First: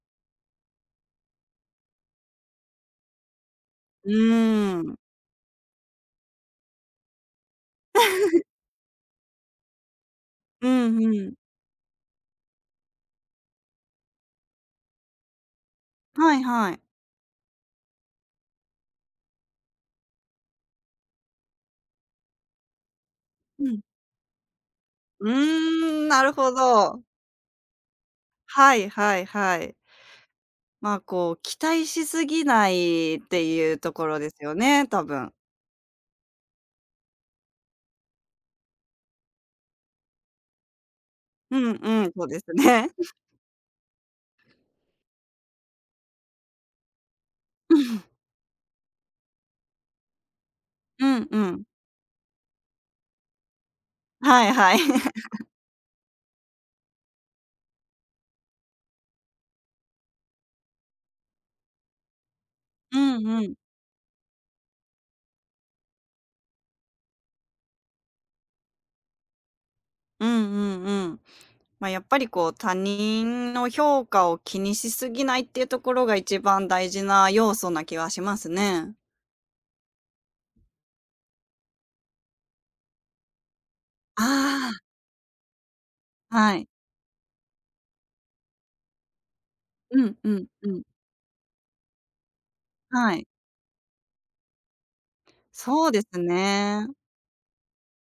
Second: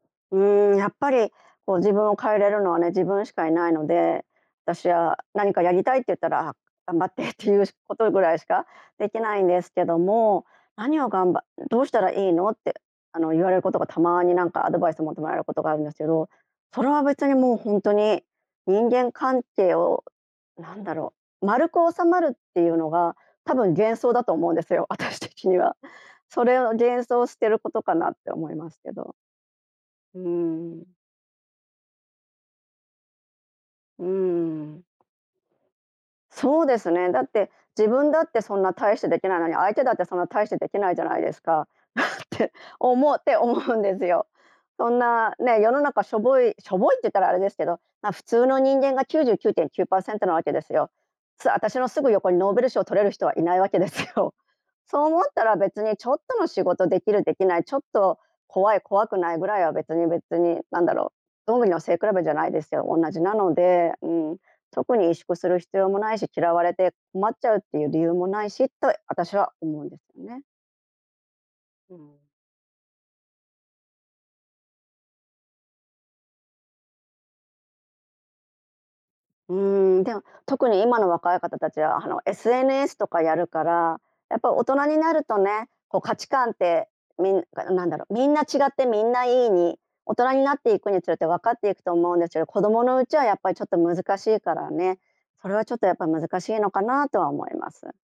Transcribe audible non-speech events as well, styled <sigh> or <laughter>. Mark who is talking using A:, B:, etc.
A: うーん、やっぱりこう自分を変えれるのはね、自分しかいないの
B: う
A: で、
B: ー
A: 私
B: ん。
A: は何かやりたいって言ったら、ああ、頑張ってっていうことぐらい
B: <chuckles>
A: しかできないんですけども、
B: うん
A: 「何
B: う
A: をがん
B: ん。
A: ばっどうしたらいいの」って、あの、言われることがたまになんか、アドバイスを求められることがあるんですけど、
B: はいはい。
A: それは別にもうほんとに人間関係を、なんだろう、丸く収まるっていうのが多
B: う
A: 分
B: ん。
A: 幻想だと思うんですよ、私
B: う
A: 的には。
B: ーん、なる
A: そ
B: ほ
A: れを
B: ど。
A: 幻想を捨てることかなって思いま
B: は
A: す
B: い
A: けど。
B: はいはい。
A: うんうん。
B: まあ、こう期待しすぎないっていうと
A: う
B: こ
A: んう
B: ろですよ
A: んうん。
B: ね、多分。
A: そうですね、だって自分だってそんな大してできないのに、相手だってそんな大してできないじゃないです
B: う
A: か
B: んうん、そ
A: <chuckles> っ
B: うです
A: て
B: ね。
A: 思
B: <chuckles>
A: って思うんですよ。そんなね、世の中しょぼいしょぼいって言ったらあれですけど、
B: <chuckles>
A: ま、普通の人間が99.9%なわけですよ。
B: うんう
A: す
B: ん。
A: 私のすぐ横にノーベル賞を取れる人は。いないわけですよ。
B: はいはい。
A: そう思った
B: <laughs>
A: ら別にちょっとの仕事できるできない、ちょっと怖い、怖くないぐらいは別に別に、なんだろ、どんぐりの背比べじゃないですよ、
B: う
A: 同じ
B: ん
A: な
B: うん。
A: ので、うん、特に萎縮する必要もないし、嫌われて困っちゃうっていう理由もないしって私は思うんですよ
B: うんう
A: ね。
B: んうん。まあ、
A: う
B: やっぱ
A: ん。
B: りこう、他人の評価を気にしすぎないっていうところが、1番大事な要素な気はしますね。
A: うん。でも特に今の若い方達はあの、SNS とかやるから、
B: あ
A: やっぱ大
B: あああああ。
A: 人になるとね、こう価値観っ
B: はい。
A: て、みんんなんだろ、みんな違ってみんないいに、
B: う
A: 大
B: ん、う
A: 人に
B: ん、
A: なっ
B: う
A: てい
B: ん。
A: くにつれてわかっていくと思うんですけど、子供のう
B: は
A: ちは
B: い。
A: やっぱりちょっと難しいからね。それはちょっ
B: そ
A: と
B: うです
A: 難しいのか
B: ね。
A: なとは思います。